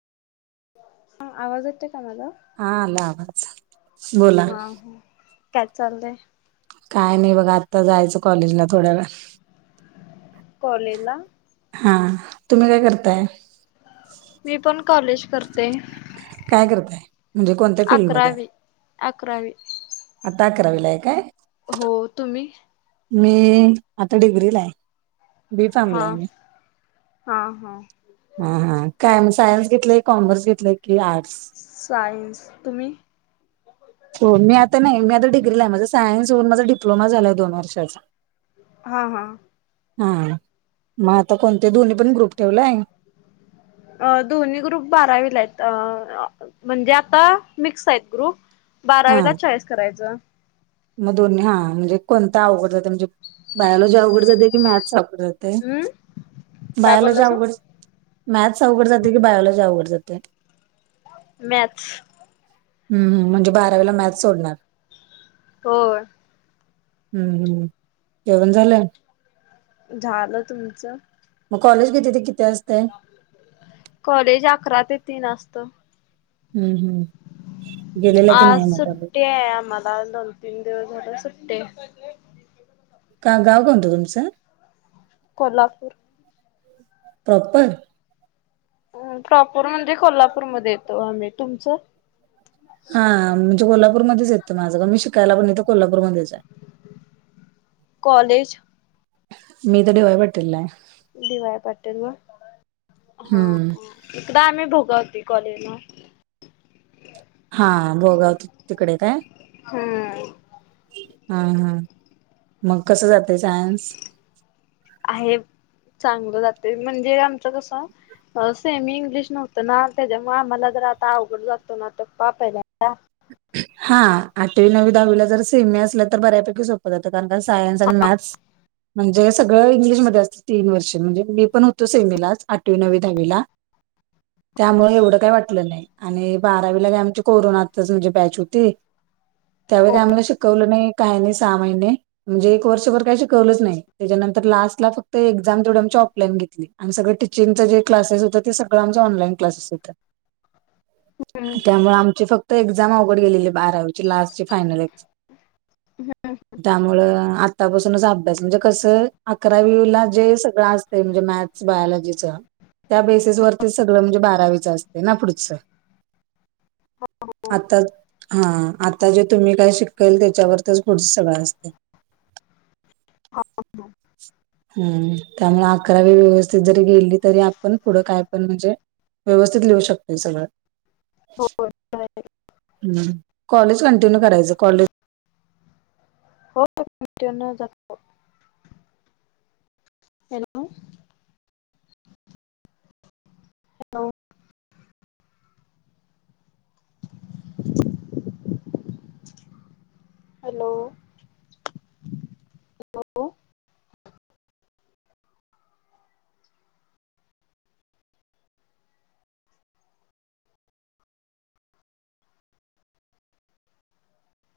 हा आवाज येतोय का माझा? हा आला अवाज. हा काय चालय. काय नाही बघा आत्ता जायचं कॉलेजला थोड्या वेळा कॉलेजला. हा तुम्ही काय करताय? मी पण कॉलेज करते. काय करताय म्हणजे कोणत्या फिल्डमध्ये आहे? अकरावी अकरावी आता आकाराविलय आहे काय? हो तुम्ही? मी आता डिग्रीलाय. बी फामला हा आहे मी. हा हा हा हा काय म सायन्स घेतलंय, कॉमर्स घेतलेय की आर्टस? सायन्स तुम्ही? हो मी आता नाही मी आता डिग्री ला आहे माझे सायन्स होऊन माझा डप्लोमा झाला आहे दोन वर्ष [unintelligible] हा हा. हा मग आता कोणते दोन्ही पण ग्रुप ठेवलाय. अ दोन्ही ग्रुप बारावीला आहेत. अ म्हणजे आता मिक्स आहेत ग्रुप हा बारावीला चॉईस करायचं. मग दोन्ही हा म्हणजे कोणता अवघड जातोय म्हणजे बायलॉजी अवघड जाते की मॅथ्स अवड जातय? हम्म काय बायलॉजी बोललासा अवघड मॅथ्स अवघड जातोय की बायोलॉजी अवघड जातोय? मॅथ्स हम्म, हम्म म्हणजे बारावीला मॅथ सोडणार? हो.. हम्म, हम्म जेवण झालं? झालं. तुमचं? मग कॉलेज किती ते किती असतय? [unintelligible] कॉलेज अकरा ते तीन असत. हम्म, हम्म. गेलेला की आज नाही मग कॉलेज सुट्टी आहे आम्हाला दोन, तीन दिवस झाल सुट्टीय. का गाव काणतं तुमचं? कोल्हापूर. प्रॉपर? प्रॉपोर म्हणजे कोल्हापूरमध्ये येतो आम्ही. तुमचं? हा म्हणजे कोल्हापूरमध्येच येतं माझं मी शिकायला पण इथ कोल्हापूरमध्येच आहे. कॉलेज? मी इथं डी वाय पाटीललाय. डी वाय पाटील होय हा हा. हम्म इकडं आम्ही भोगावती कॉलेजला. हा भोगावती तिकडे काय? हम्म. हा हा मग कसं जातंय सायन्स? आहे चांगलं जातंय म्हणजे आमचं कसं अह सेमी इंग्लिश नव्हतं ना त्याच्यामुळं आम्हाला जरा आता अवघड जातो ना आता पा पहिल्यांदा हा आठवी नववी दहावीला जर सेमी असलं तर बऱ्यापैकी सोपं जातं कारण का सायन्स आणि मॅथ्स म्हणजे सगळं इंग्लिशमध्येच असतं तीन वर्षे म्हणजे मी पण होतो सेमीलाच आठवी नववी दहावीला त्यामुळं एवढं काय वाटलं नाही आणि बारावीला काय आमची कोरोनातच म्हणजे बॅच होती त्यावेळी हो काय आम्हाला शिकवलं नाही काय नाही सहा महिने म्हणजे एक वर्षभर काही शिकवलंच नाही. त्याच्यानंतर लास्ट ला फक्त एक्झाम तेवढी आमची ऑफलाईन घेतली. आणि सगळं टिचिंगचं जे क्लासेस होतं ते सगळं आमचं ऑनलाईन क्लासेस होतं. [unintelligible] त्यामुळं आमची फक्त एक्झ एक्झाम अवघड गेलेली बारावीची लास्टची फायनल एक्झ हम्म. त्यामुळं आतापासूनच अभ्यास म्हणजे कसं अकरावीला जे सगळं असतंय म्हणजे मॅथ स, बायलॉजीचं त्या बेसिस वरती सगळं म्हणजे बारावीचं असतंय ना पुढचं आता हा आता जे तुम्ही काय शिकल त्याच्यावरतीच पुुढचं सगळं असतं [inaudible] हम्म त्यामुळं अकरावी व्यवस्थित जरी गेली तरी आपण पुढं काय पण म्हणजे व्यवस्थित लिहू शकतोय सगळं हो हम्म कॉलेज कंटिन्यू करायचं कॉलेज कंटिन्यू जात हॅलो. हॅलो